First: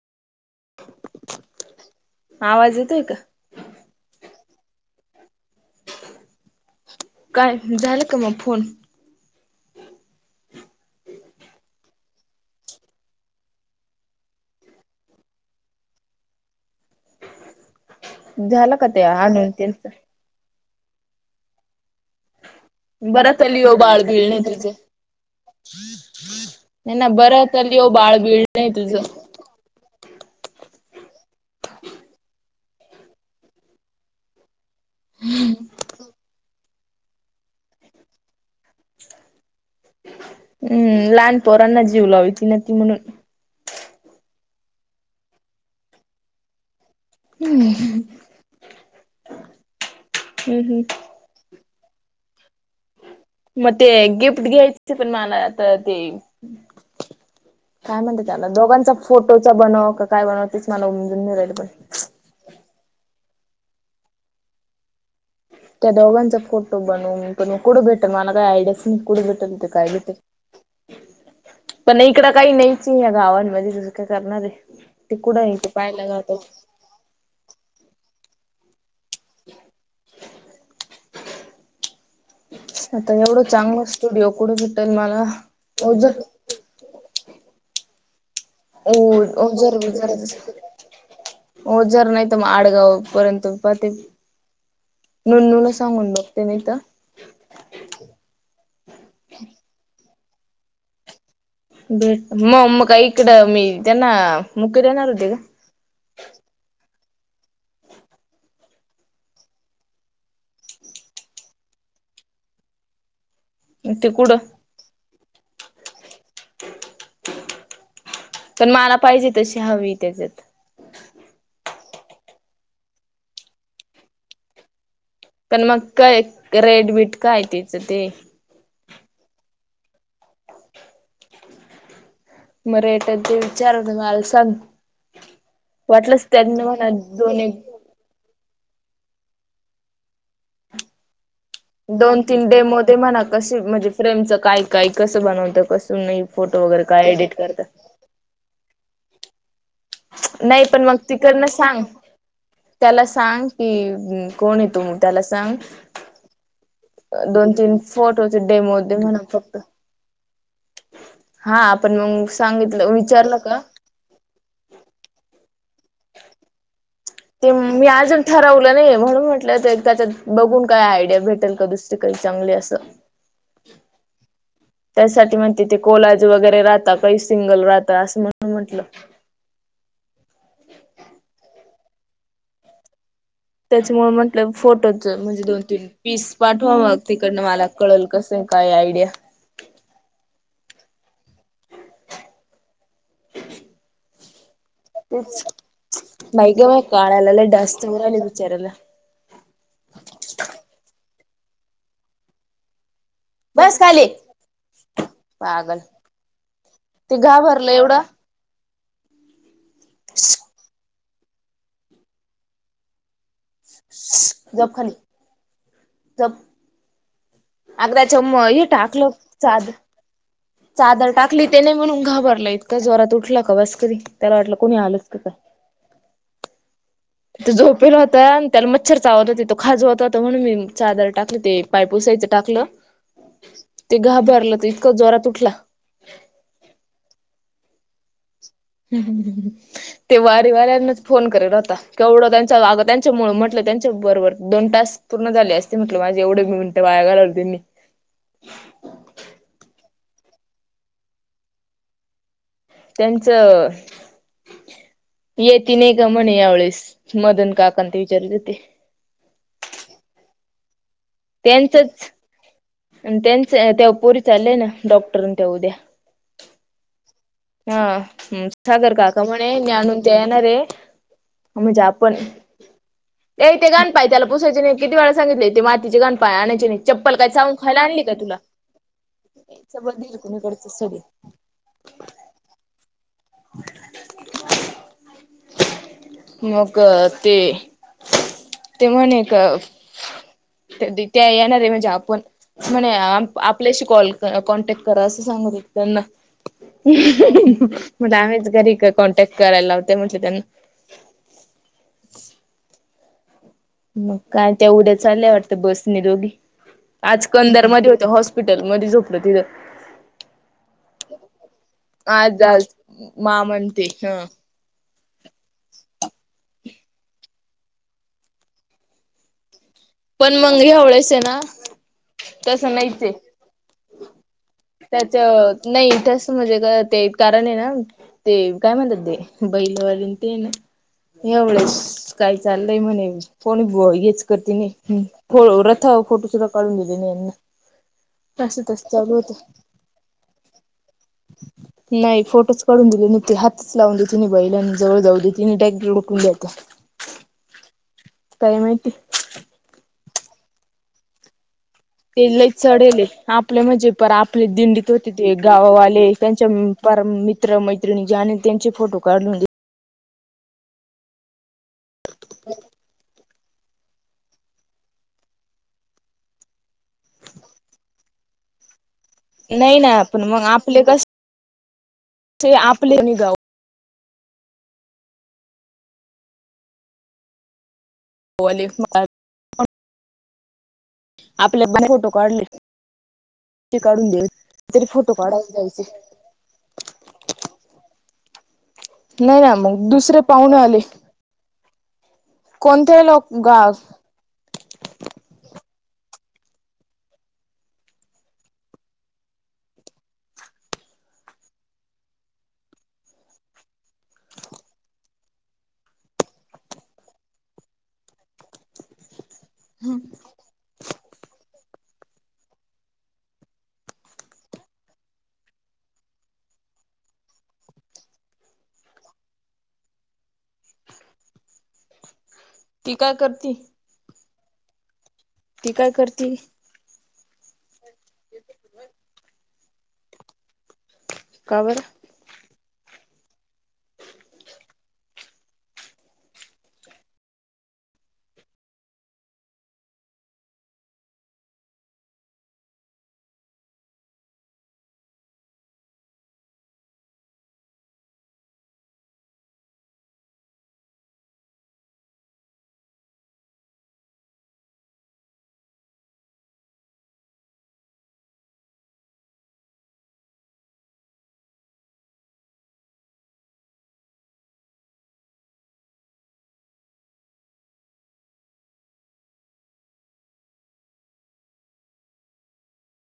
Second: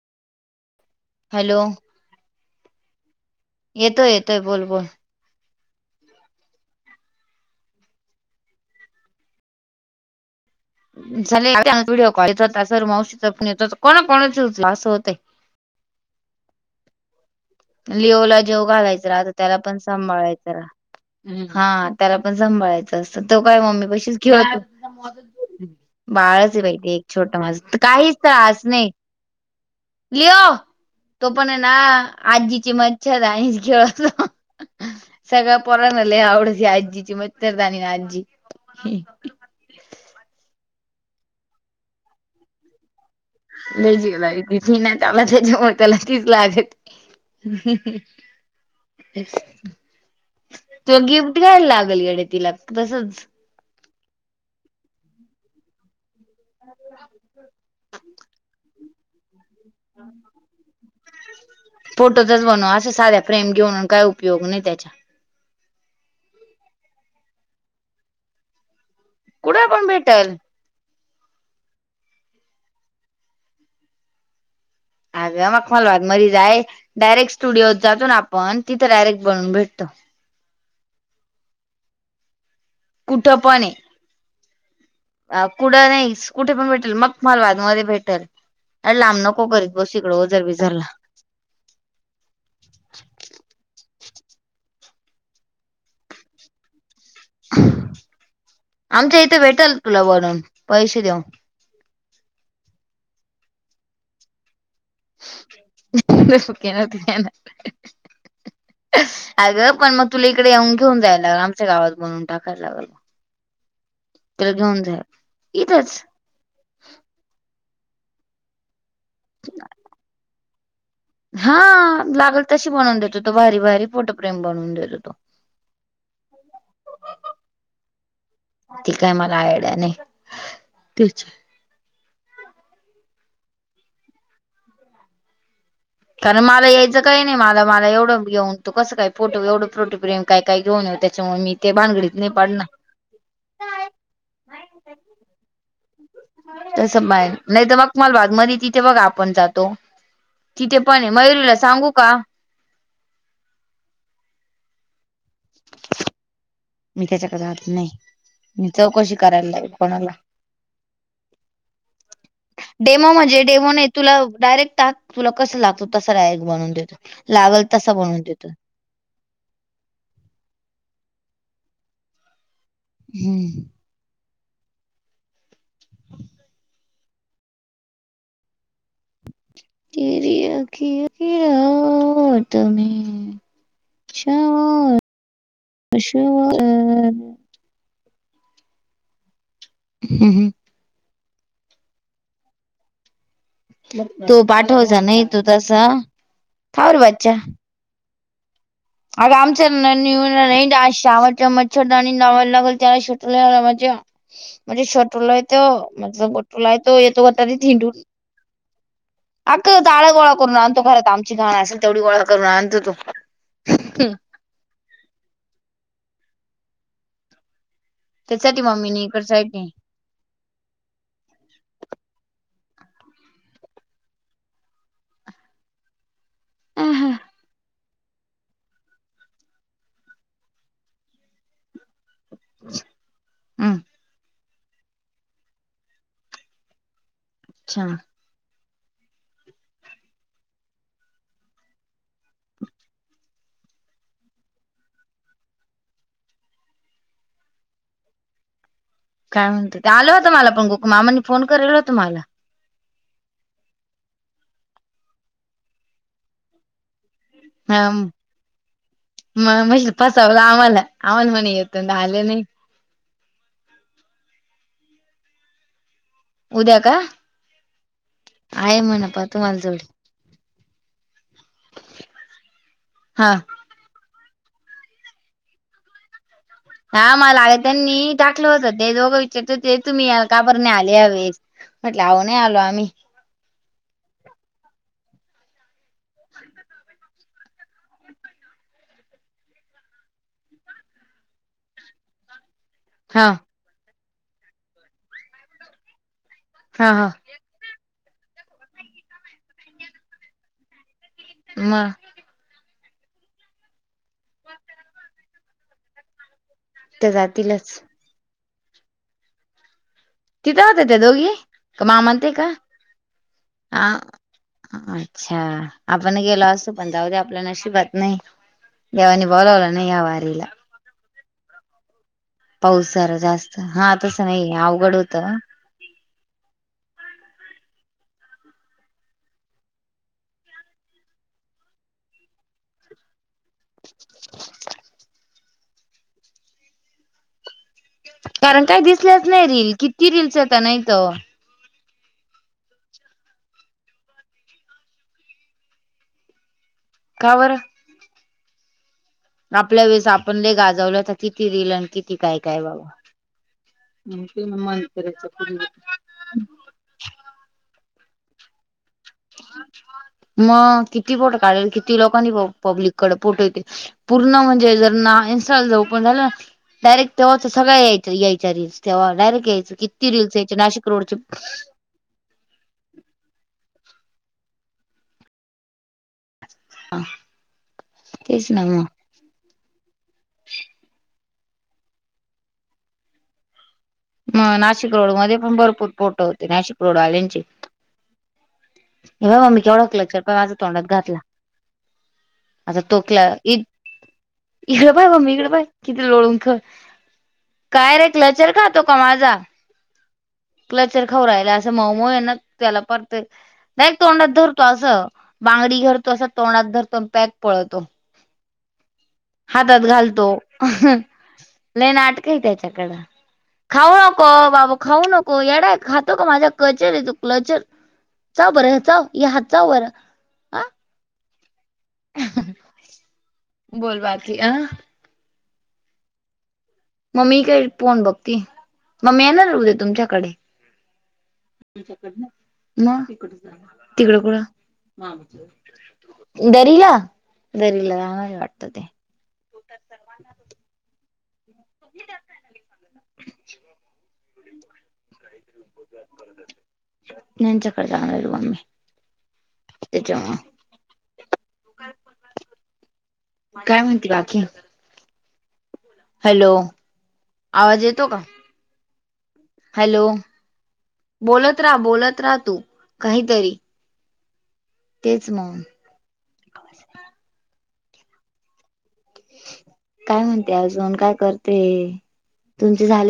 [inaudible] Hello. आवाज येतोय का? येतोय येतोय बोल बोल. काय झालं का मग फोन? झाले व्हिडिओ कॉल य होता सर मावशीचा फोन येत होता कोणा कोणचे उचलावे असं होत. लिओ ला जेऊ झालं का ते घालायच राहत आणून त्याला पण त्यांचं? सांभाळायचं राहात हा त्याला पण सांभाळायचं असतं बरं तो काय तली ओ मम्मी पशीच बाळबीळ घेऊ नाही तुझं [unintelligible] बाळाच आहे माहिती नाही एक ना छोट बरं माझ तली ओ काहीच बाळबीळ त्रास नाही तुझं. लिओ तो पण ना आजीची मच्छरदाणी खेळतो. सगळं पोरांना लय आवडती आजीची मच्छरदाणी आणि आजी हं लहानपोरांना जीव लावती ना ती म्हणून. लय जीव लावती नाही त्याला त् [unintelligible] याच्याेव त्याला कीच लागत दोघीब हम्म हम्म [unintelligible] घ्यायला लागल येड्या तिला तसंच मग ते गिफ्ट घ्यायचे पण मला आता ते काय म्हणतेत त्याला दोघांचा फोटोच बनव काय बनव तेच मला उम [unintelligible] जून नाही राहिल फोटोचा बनव असे साध्या फ्रेम घेऊन काय उपयोग नाही त्याचा त्या दोघांचा फोटो बनवुण कुठे भेटेल मला काय आयडिया म कुठे भेटल ते काय भेटल? पण नाही इकड काही नाहीच या गावां म्हणजे तुझ तु काय करणार आहे? ते कुठं अग्या आहे ते मग मलवाद पाहायला मरी जाय जातात डायरेक्ट स्टुडिओत जातो ना आपण तिथं डायरेक्ट बनवुन भेटतो आता कुठं एवढं पण चांगलं स्टुडिओ कुठे भेटेल मला? आहे कुठं नाही [unintelligible] कुठे पण भेटेल [unintelligible] मध्ये भेटेल ओ आणि लांब नको करीत ओझर बसु बिझर इकडं ओझर बिझरला ओझर नाही तर मग आडगाव पर्यंत पाहते. नन्नुला सांगून बघते नाहीतर आमच्या इथे भेटेल तुला बनवुन पैसे देऊन भेट मग मग का इकडं मी त्यांना मुक्के देणार होते का? मुक्के नव्हती देणार. अगं पण मग तुला इकडे येऊन घेऊन जायला लागल आमच्या गावात बनवुन टाकायला लागत [unintelligible] ते कुठं त्याला घेऊन जा इथच पण मला पाहिजे तशी हवी त्याच्यात हा लागल तशी बनवून देतो तो, भारी भारी फोटोफ्रेम बनवून देतो हो तो पण मग काय रेटबीट काय तिचं ते? ती काय मला आयडिया नाही तुच मग रेट तेन विचारुन मला सांग वाटलंच कारण त्यांना मला म्हणा यायचं काही नाही दोन मला एक मला एवढं घेऊन तो कसं काय फोटो एवढं फोटोफ्रेम काय काय घेऊन ये त्याच्यामुळे मी ते भानगडीत नाही पडणार ते म्हणा कशी म्हणजे फ्रेमचं काय काय कसं बनवतं कसं नाही फोटो वगैरे काय एडिट करतात? उस्मानाबाद मध्ये तिथे बघ आपण जातो नाही तिथे मग पण आहे तिकडनं मयुरीला सांग सांगू का? त्याला सांग कि कोण ये तो? त्याला सांग मी त्याच्याकडे दोन, जात तीन नाही फोटोचे मी डेमो दे चौकशी म्हण करायला फक्त लागेल कोणाला? हा आपण मग सांगितलं डेमो विचारलं म्हणजे का? डेमो नाही तुला डायरेक्ट टाक तुला कसं लागतो तसा डायरेक्ट बनवुन देतो. ते लागल मी तसा बनवून आजुन देतो ठरवल ु नाही म्हणून म्हटलं तर त्याच्यात बघून काय आयडिया भेटेल का दुसरी काही चांली असं हम्म. [inaudible] त्यासाठी मग तिथे कोलाज वगैरे राहता काही सिंगल राहत असं म्हण म्हटलं. तेरी अखी अखीयो की याद में त्याच्यामुळे म्हटलं शवार फोटोच म्हणजे दोन, तीन पीस पाठवा मग शवार तिकडनं मला कळल कसं काय आयडिया? हं हं. तो पाठवायचां नाही तू तेच तसां वार बंच्च्यां तोवंर राहिले बिचाऱ्यांला अगं आमचं शावटं चमटं छोटा आणि नवलं लागलं चट. तुलांल बस मज्जां. खाली म्हंणजे छटोलायं पागल तं म्हंण गोलाय तो ते येतो गं तरी घाबरलं झिंडून. एवढं अगं गोळां करूंन आणतो खरांत आमची घाणं असेलं तेवढी गोळां करूंन आणतो तो. जंप खांली जंप आग्र चमम त्यासाठी य मम्मीने टाकलं इकड साईड नाही साधं. चादरं टाकली ते नाहीं म्हणूंन घाबरलं इतकां जोरातं उठलं का बसकरी त्यांला वाटलं कोणी आलंच की कायं आं हां. तो झोपेलं होतं आणि त्यांला मच्छरं चावतं होते तो खांज होतं होतां म्हणूंन मी चादर टाकली ते पांय पुसायचं टाकलं अच्छा ते घाबरलं तरं इतकं जोरात उटला. अच्छा हमं हंम हं. ते वांरी वाऱ्यांनचं फोन करतं होतां केवढं त्यांच्याग त्यांच्यामुळ म्हटलं त्यांच्या बरोबरं दोन तांस. पूर्ण झांले असते म्हटलं मांझे एवढे मी म्हंट वांया घालवूंले होते मी. कायं म्हणते ते आलं होतं मलां पणं गो मामांनी फोन करेला होता मलां. त्यांचं येती नाहीं कां म्हणे यांवेेळेस मंदन. गांकते विचारतं होते. मंग म्हंजे फसांवलं आम्हांला आम्हांला म्हंणे येतो आले नाहीं. आणि त्यांच ते पोरी चाललंय नां डॉक्टरन ते उद्या. उद्या नं हां सागरं काका म्हंणे तुम्हाला मी जोडी आंणून ते येणारं रे. म्हणजे आपणं हा. ए तेरतं यं त्यांला पुसायचे नाहीं किती वेळां सांगितले ते मीची घरं गं पांय आणांयची नाहीं. हां मलां आ त्यांनी टाकलं होत ते दोघं विचारतं हो ते सगळं तुम्हीं दिलं कांबर कुणीकडच आलें सगळी हवे. म्हंटले आं नाहीं आलों आम्हीं. मंग ते. ते म्हंणे कां त्यां येणांरे म्हणजे आपणं. म्हंणे हा आपल्यांशी कॉल कॉन्टॅक्ट करां असं सांगततानां. हा हा म्हंजे आम्हींचं घरी कां कॉन्टॅक्ट करायलां लावते म्हंट त्यांना. मं. मंग कायं त्यां उद्या चालल्यां वाटतं बसने दोघी त्या आंज जातीलच कंदारमंध्यें होत हॉस. हॉस्पिटलं मध्यें झोपलं तिथं. तिथे होते ते दोघी कां मामा च्यां आज आज मा तिकडं म्हणते ह आं अच्छा आपणं गेलो असतो पणं त्यां उद्यां आपल्या न शिबांत नाहीं. एवनी बोलावलं तं पणं मंगी हेवडेसेनां पाऊस जरां जास्तं हां तसं नाहीे त्यांचं नाहीं चं म्हंणजे ते कारणं आहे नां. ते कायं म्हणतांत ते बैलवंर ते नां. एवढसं कांहीं चाललंय म्हणे ये. कोणी येचं करते नाहीं रथं फोटो सुद्धां काढूंन दिले नाहीं यांना. असं कारणं तस कायं चालू दिसल्यांच होत नाहीं रील किती रीलस येतातं नाहीतं. [inaudible] [unintelligible] नाहीं फोटोचं काढूंन दिले नव्हंते हातचं लावूंन देतं तिने बाईलां जवळं जाऊं देतं नाहीं डायरेक्टं लोटून देतेया कां बरं कायं माहिती. आपल्यां वेळेसं आपणं लंय गाजवलंता किती रिल आणि कि. ते लई चढले आपल्यां म्हणजे प आपले दिंडीतं होते ते गावांवाले त्यांच्या. कारण मित्र मैत्रिणीने त्यांचे फोटो काढून मग किती पोट काढेल किती लोकांनी पब्लिक कडे पोट येतील पूर्ण म्हणजे जर ना इन्स्टॉल जर ओपन झालं डायरेक्ट तेव्हा तर सगळ्या याय यायच्या आधी तेव्हा डायरेक्ट यायचं नाही ना किती पण रीलल्स यायचे नाशिक रोडचे ते आपले नि गाव हा [unintelligible] [unintelligible] आपले पण फोटो काढले ह [inaudible] ते काढून दे मग नाशिक रोड मध्ये पण भरपूर जायचे पोट होते नाशिक रोडवाल्यांचे हे नाही बाघ ना मी केवळ मग कालची दुसरे माझ्या पाहुणे आले तोंडात घातला आता कोणते लोक तोकला गा इत इकडं पाय ममी इकडं पाय किती लोळून ख काय रे क्लचर खात योतो का माझा कल्चर खाऊ राहिला असं मऊ मऊ आहे ना त्याला पण ते डायरेक तोंडात धरतो असं बांगडी धरतो असं तोंडात धरतो पॅक पळतो हातात घालतो [unintelligible] लय नाटक आहे त्याच्याकडं खाऊ नको बाबु खाऊ नको येडा खातो का माझा कल्चर आहे तो कल्चर चाव बरं चाव हे हात चाव बरं हा ती काय करती बोल बाकी अ ती काय करती ममी काय फोन बघती मम्मी येणार आहे उदय तुमच्याकडे का बरं इकडन तिकडच झाल म तिकड कुड म आमच्या दरीला दरीला गाव आहे वाटतं ते म आहे [inaudible] याच्याकडे जागणार आहे बा मी त्याच्यामुळे काय म्हणती बाकी हॅलो आवाज येतो का हॅलो बोलोत राहा बोलत राहा तू काहीतरी तेच मग काय म्हणते अजून काय करतेये तुमचे झाले